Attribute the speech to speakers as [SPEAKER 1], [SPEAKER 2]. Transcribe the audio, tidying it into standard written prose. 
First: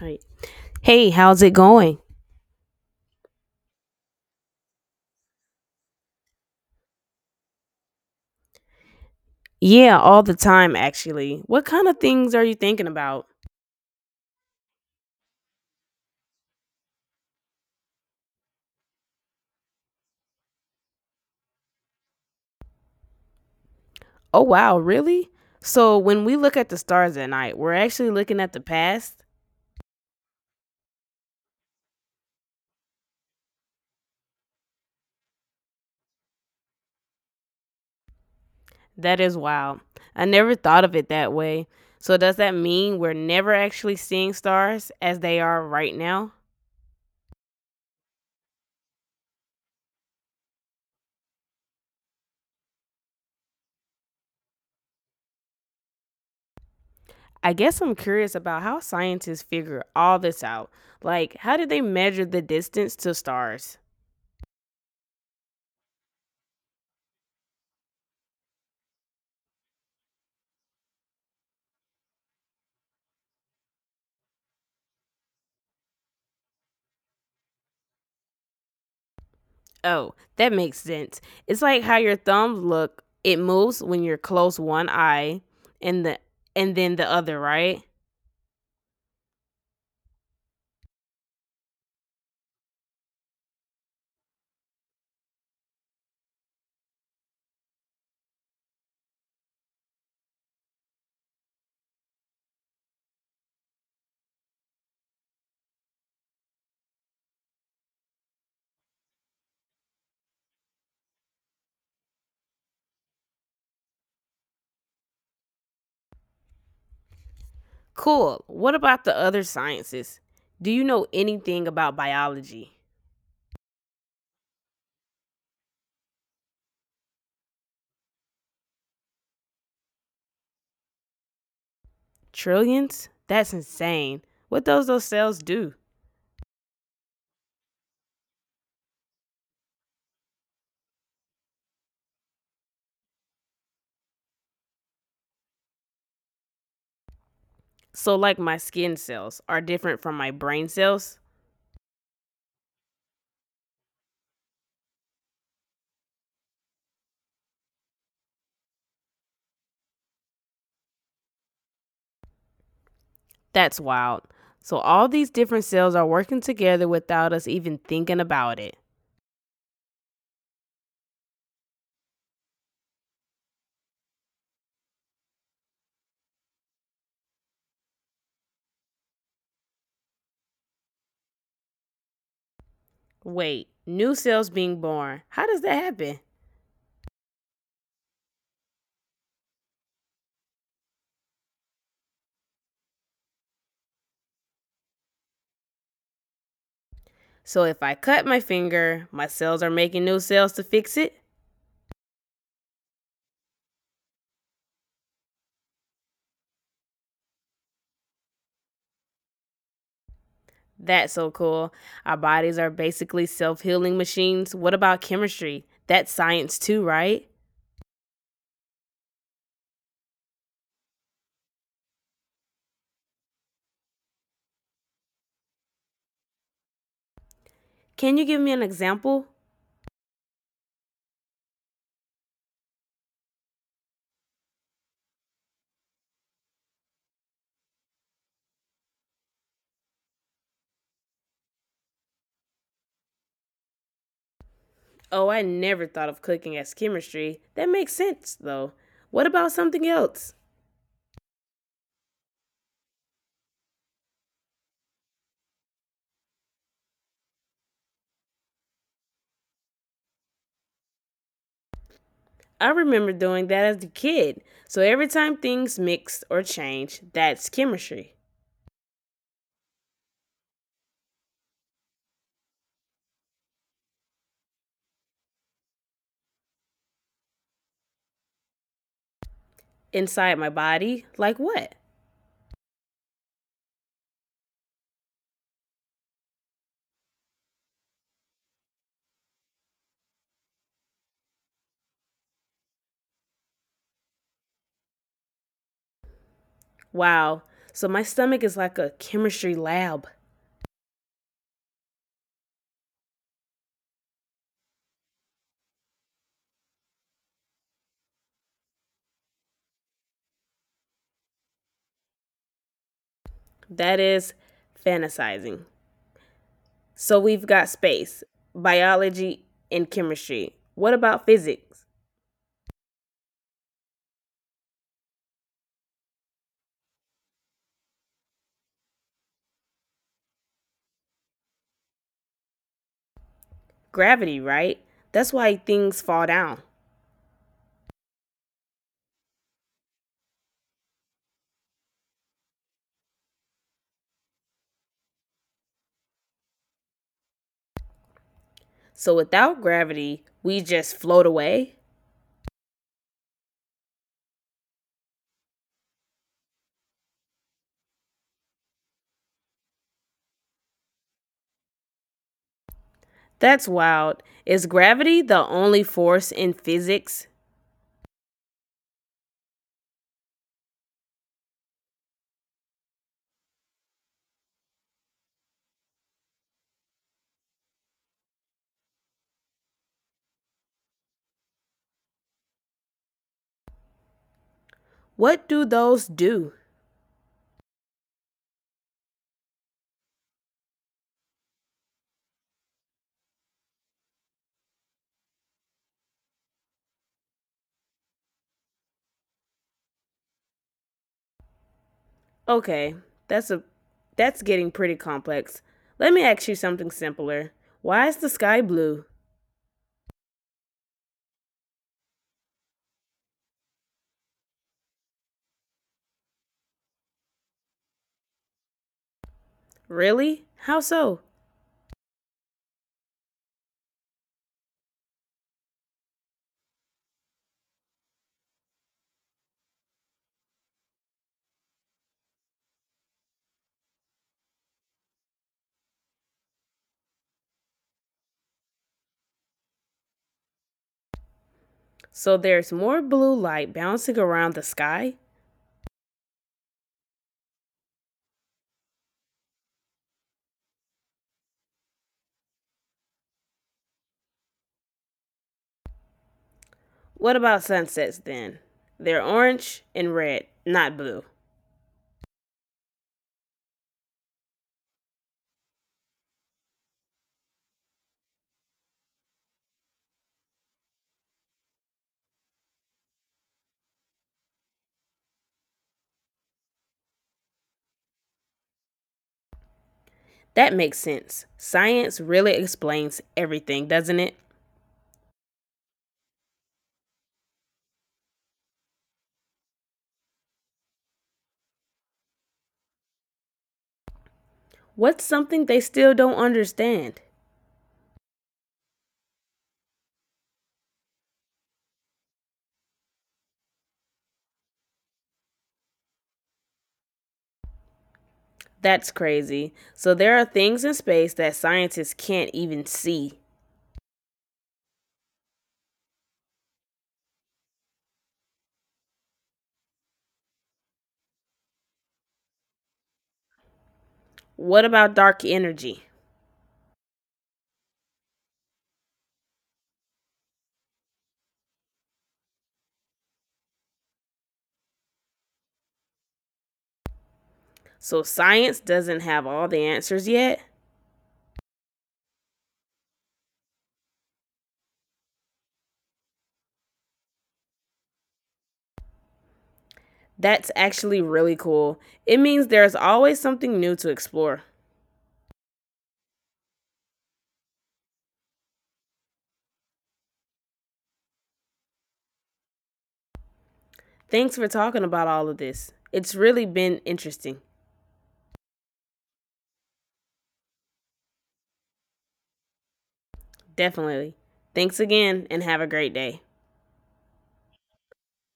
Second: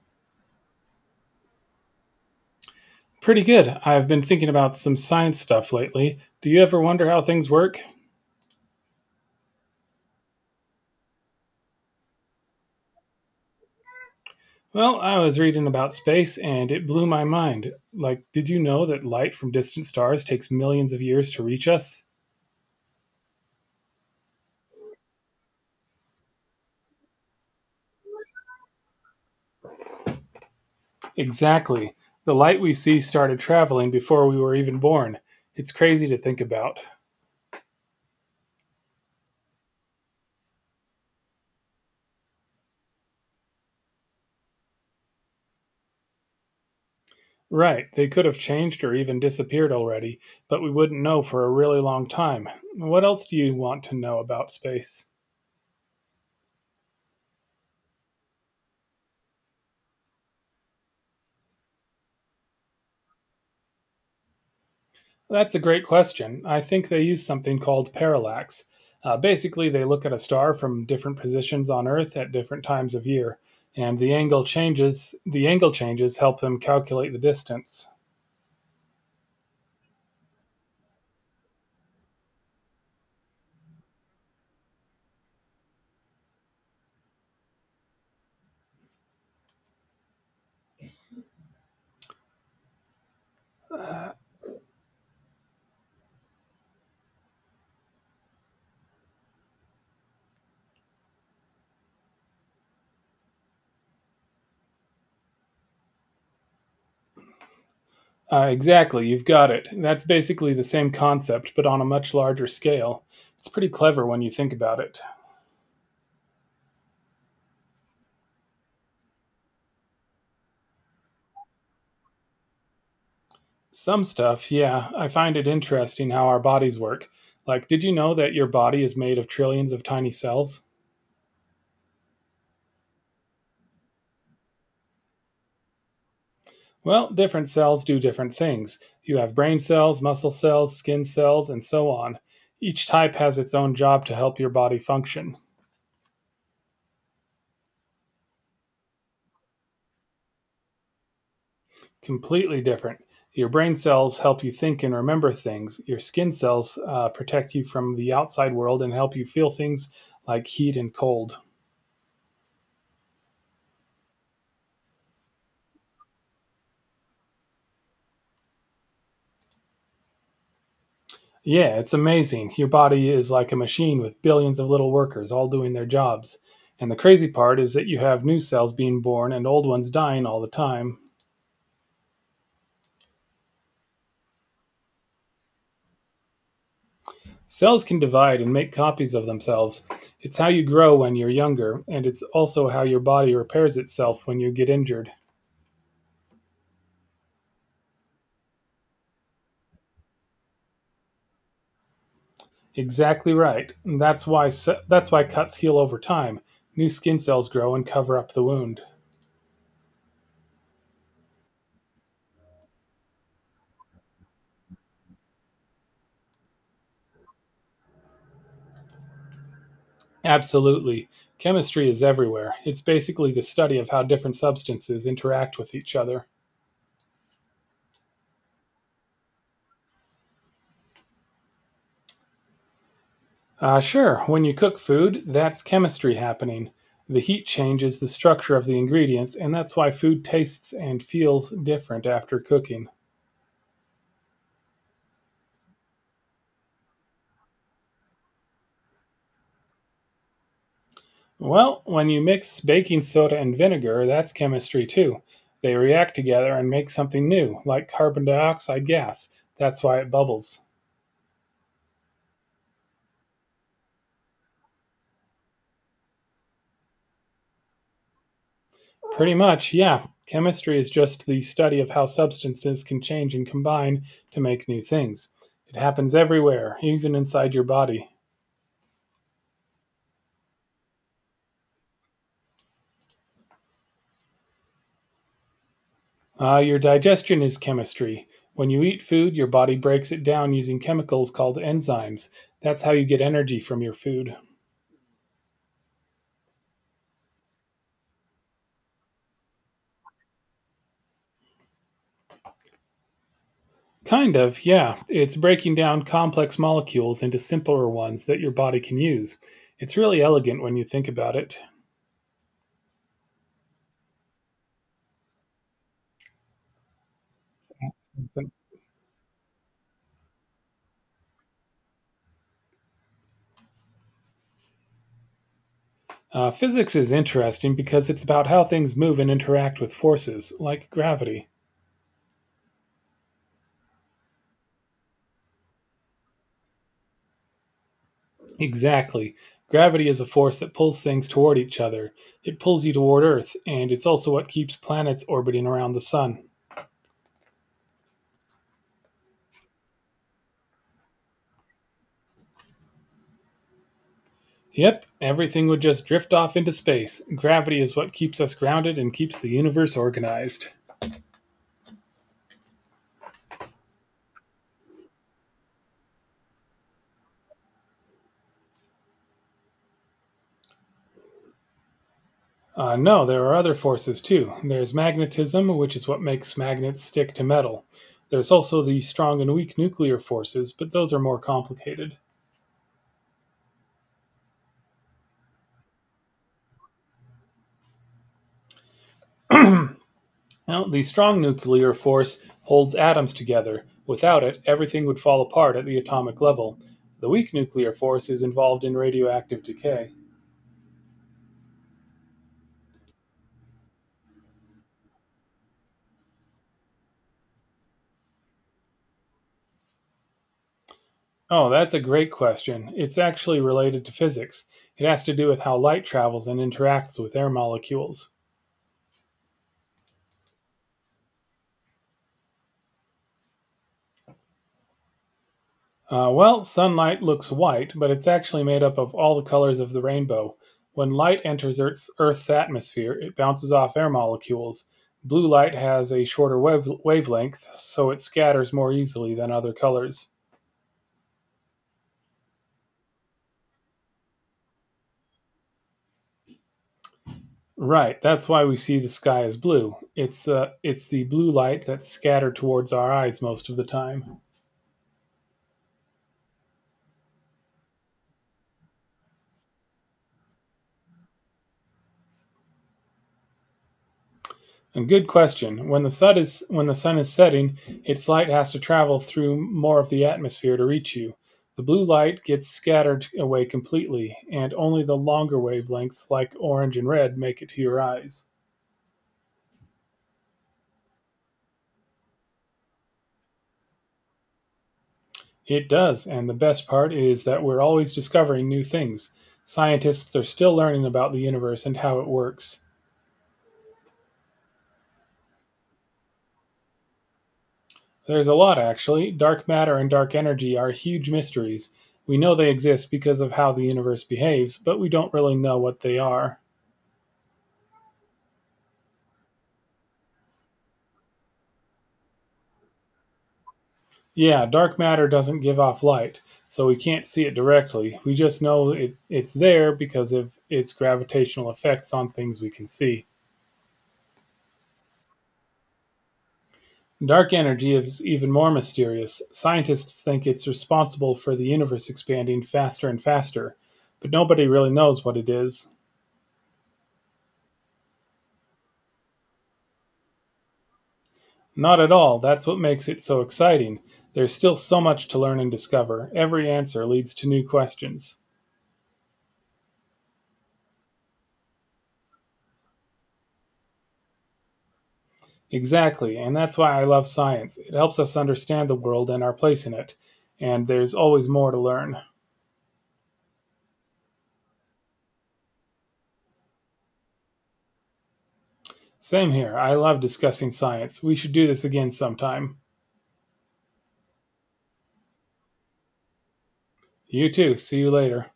[SPEAKER 1] Right. Hey, how's it going?
[SPEAKER 2] Pretty good. I've been thinking about some science stuff lately. Do you ever wonder how things work?
[SPEAKER 1] Yeah, all the time, actually. What kind of things are you thinking about?
[SPEAKER 2] Well, I was reading about space and it blew my mind. Like, did you know that light from distant stars takes millions of years to reach us?
[SPEAKER 1] Oh, wow, really? So, when we look at the stars at night, we're actually looking at the past?
[SPEAKER 2] Exactly. The light we see started traveling before we were even born. It's crazy to think about.
[SPEAKER 1] That is wild. I never thought of it that way. So, does that mean we're never actually seeing stars as they are right now?
[SPEAKER 2] Right, they could have changed or even disappeared already, but we wouldn't know for a really long time. What else do you want to know about space?
[SPEAKER 1] I guess I'm curious about how scientists figure all this out. Like, how did they measure the distance to stars?
[SPEAKER 2] That's a great question. I think they use something called parallax. Basically, they look at a star from different positions on Earth at different times of year, and the angle changes. The angle changes help them calculate the distance.
[SPEAKER 1] Oh, that makes sense. It's like how your thumbs look. It moves when you're close one eye and the and then the other, right?
[SPEAKER 2] Exactly, you've got it. That's basically the same concept, but on a much larger scale. It's pretty clever when you think about it.
[SPEAKER 1] Cool. What about the other sciences? Do you know anything about biology?
[SPEAKER 2] Some stuff, yeah, I find it interesting how our bodies work. Like, did you know that your body is made of trillions of tiny cells?
[SPEAKER 1] Trillions? That's insane. What does those cells do?
[SPEAKER 2] Well, different cells do different things. You have brain cells, muscle cells, skin cells, and so on. Each type has its own job to help your body function.
[SPEAKER 1] So like my skin cells are different from my brain cells?
[SPEAKER 2] Completely different. Your brain cells help you think and remember things. Your skin cells protect you from the outside world and help you feel things like heat and cold.
[SPEAKER 1] That's wild. So all these different cells are working together without us even thinking about it.
[SPEAKER 2] Yeah, it's amazing. Your body is like a machine with billions of little workers all doing their jobs. And the crazy part is that you have new cells being born and old ones dying all the time,
[SPEAKER 1] Wait, new cells being born. How does that happen?
[SPEAKER 2] Cells can divide and make copies of themselves. It's how you grow when you're younger, and it's also how your body repairs itself when you get injured.
[SPEAKER 1] So if I cut my finger, my cells are making new cells to fix it.
[SPEAKER 2] Exactly right. And that's why cuts heal over time. New skin cells grow and cover up the wound.
[SPEAKER 1] That's so cool. Our bodies are basically self healing machines. What about chemistry? That's science too, right?
[SPEAKER 2] Absolutely. Chemistry is everywhere. It's basically the study of how different substances interact with each other.
[SPEAKER 1] Can you give me an example?
[SPEAKER 2] Sure, when you cook food, that's chemistry happening. The heat changes the structure of the ingredients, and that's why food tastes and feels different after cooking.
[SPEAKER 1] Oh, I never thought of cooking as chemistry. That makes sense, though. What about something else?
[SPEAKER 2] Well, when you mix baking soda and vinegar, that's chemistry too. They react together and make something new, like carbon dioxide gas. That's why it bubbles.
[SPEAKER 1] I remember doing that as a kid. So every time things mix or change, that's chemistry.
[SPEAKER 2] Pretty much, yeah. Chemistry is just the study of how substances can change and combine to make new things. It happens everywhere, even inside your body.
[SPEAKER 1] Inside my body, like what?
[SPEAKER 2] Your digestion is chemistry. When you eat food, your body breaks it down using chemicals called enzymes. That's how you get energy from your food.
[SPEAKER 1] Wow. So my stomach is like a chemistry lab.
[SPEAKER 2] Kind of, yeah. It's breaking down complex molecules into simpler ones that your body can use. It's really elegant when you think about it.
[SPEAKER 1] That is Fantasizing. So we've got space, biology, and chemistry. What about physics?
[SPEAKER 2] Physics is interesting because it's about how things move and interact with forces, like gravity.
[SPEAKER 1] Gravity, right? That's why things fall down.
[SPEAKER 2] Exactly. Gravity is a force that pulls things toward each other. It pulls you toward Earth, and it's also what keeps planets orbiting around the sun.
[SPEAKER 1] So without gravity, we just float away?
[SPEAKER 2] Yep, everything would just drift off into space. Gravity is what keeps us grounded and keeps the universe organized.
[SPEAKER 1] That's wild. Is gravity the only force in physics?
[SPEAKER 2] No, there are other forces too. There's magnetism, which is what makes magnets stick to metal. There's also the strong and weak nuclear forces, but those are more complicated.
[SPEAKER 1] What do those do?
[SPEAKER 2] Now, the strong nuclear force holds atoms together. Without it, everything would fall apart at the atomic level. The weak nuclear force is involved in radioactive decay.
[SPEAKER 1] Okay, that's a that's getting pretty complex. Let me ask you something simpler. Why is the sky blue?
[SPEAKER 2] Oh, that's a great question. It's actually related to physics. It has to do with how light travels and interacts with air molecules.
[SPEAKER 1] Really? How so?
[SPEAKER 2] Well, sunlight looks white, but it's actually made up of all the colors of the rainbow. When light enters Earth's atmosphere, it bounces off air molecules. Blue light has a shorter wavelength, so it scatters more easily than other colors.
[SPEAKER 1] So there's more blue light bouncing around the sky?
[SPEAKER 2] Right, that's why we see the sky as blue. It's the blue light that's scattered towards our eyes most of the time.
[SPEAKER 1] What about sunsets then? They're orange and red, not blue.
[SPEAKER 2] A good question. When the sun is setting, its light has to travel through more of the atmosphere to reach you. The blue light gets scattered away completely, and only the longer wavelengths like orange and red make it to your eyes.
[SPEAKER 1] That makes sense. Science really explains everything, doesn't it?
[SPEAKER 2] It does, and the best part is that we're always discovering new things. Scientists are still learning about the universe and how it works.
[SPEAKER 1] What's something they still don't understand?
[SPEAKER 2] There's a lot actually. Dark matter and dark energy are huge mysteries. We know they exist because of how the universe behaves, but we don't really know what they are.
[SPEAKER 1] That's crazy. So there are things in space that scientists can't even see.
[SPEAKER 2] Yeah, dark matter doesn't give off light, so we can't see it directly. We just it's there because of its gravitational effects on things we can see.
[SPEAKER 1] What about dark energy?
[SPEAKER 2] Dark energy is even more mysterious. Scientists think it's responsible for the universe expanding faster and faster, but nobody really knows what it is.
[SPEAKER 1] So science doesn't have all the answers yet?
[SPEAKER 2] Not at all. That's what makes it so exciting. There's still so much to learn and discover. Every answer leads to new questions.
[SPEAKER 1] That's actually really cool. It means there's always something new to explore.
[SPEAKER 2] Exactly, and that's why I love science. It helps us understand the world and our place in it, and there's always more to learn.
[SPEAKER 1] Thanks for talking about all of this. It's really been interesting.
[SPEAKER 2] Same here. I love discussing science. We should do this again sometime.
[SPEAKER 1] Definitely. Thanks again and have a great day.
[SPEAKER 2] You too. See you later.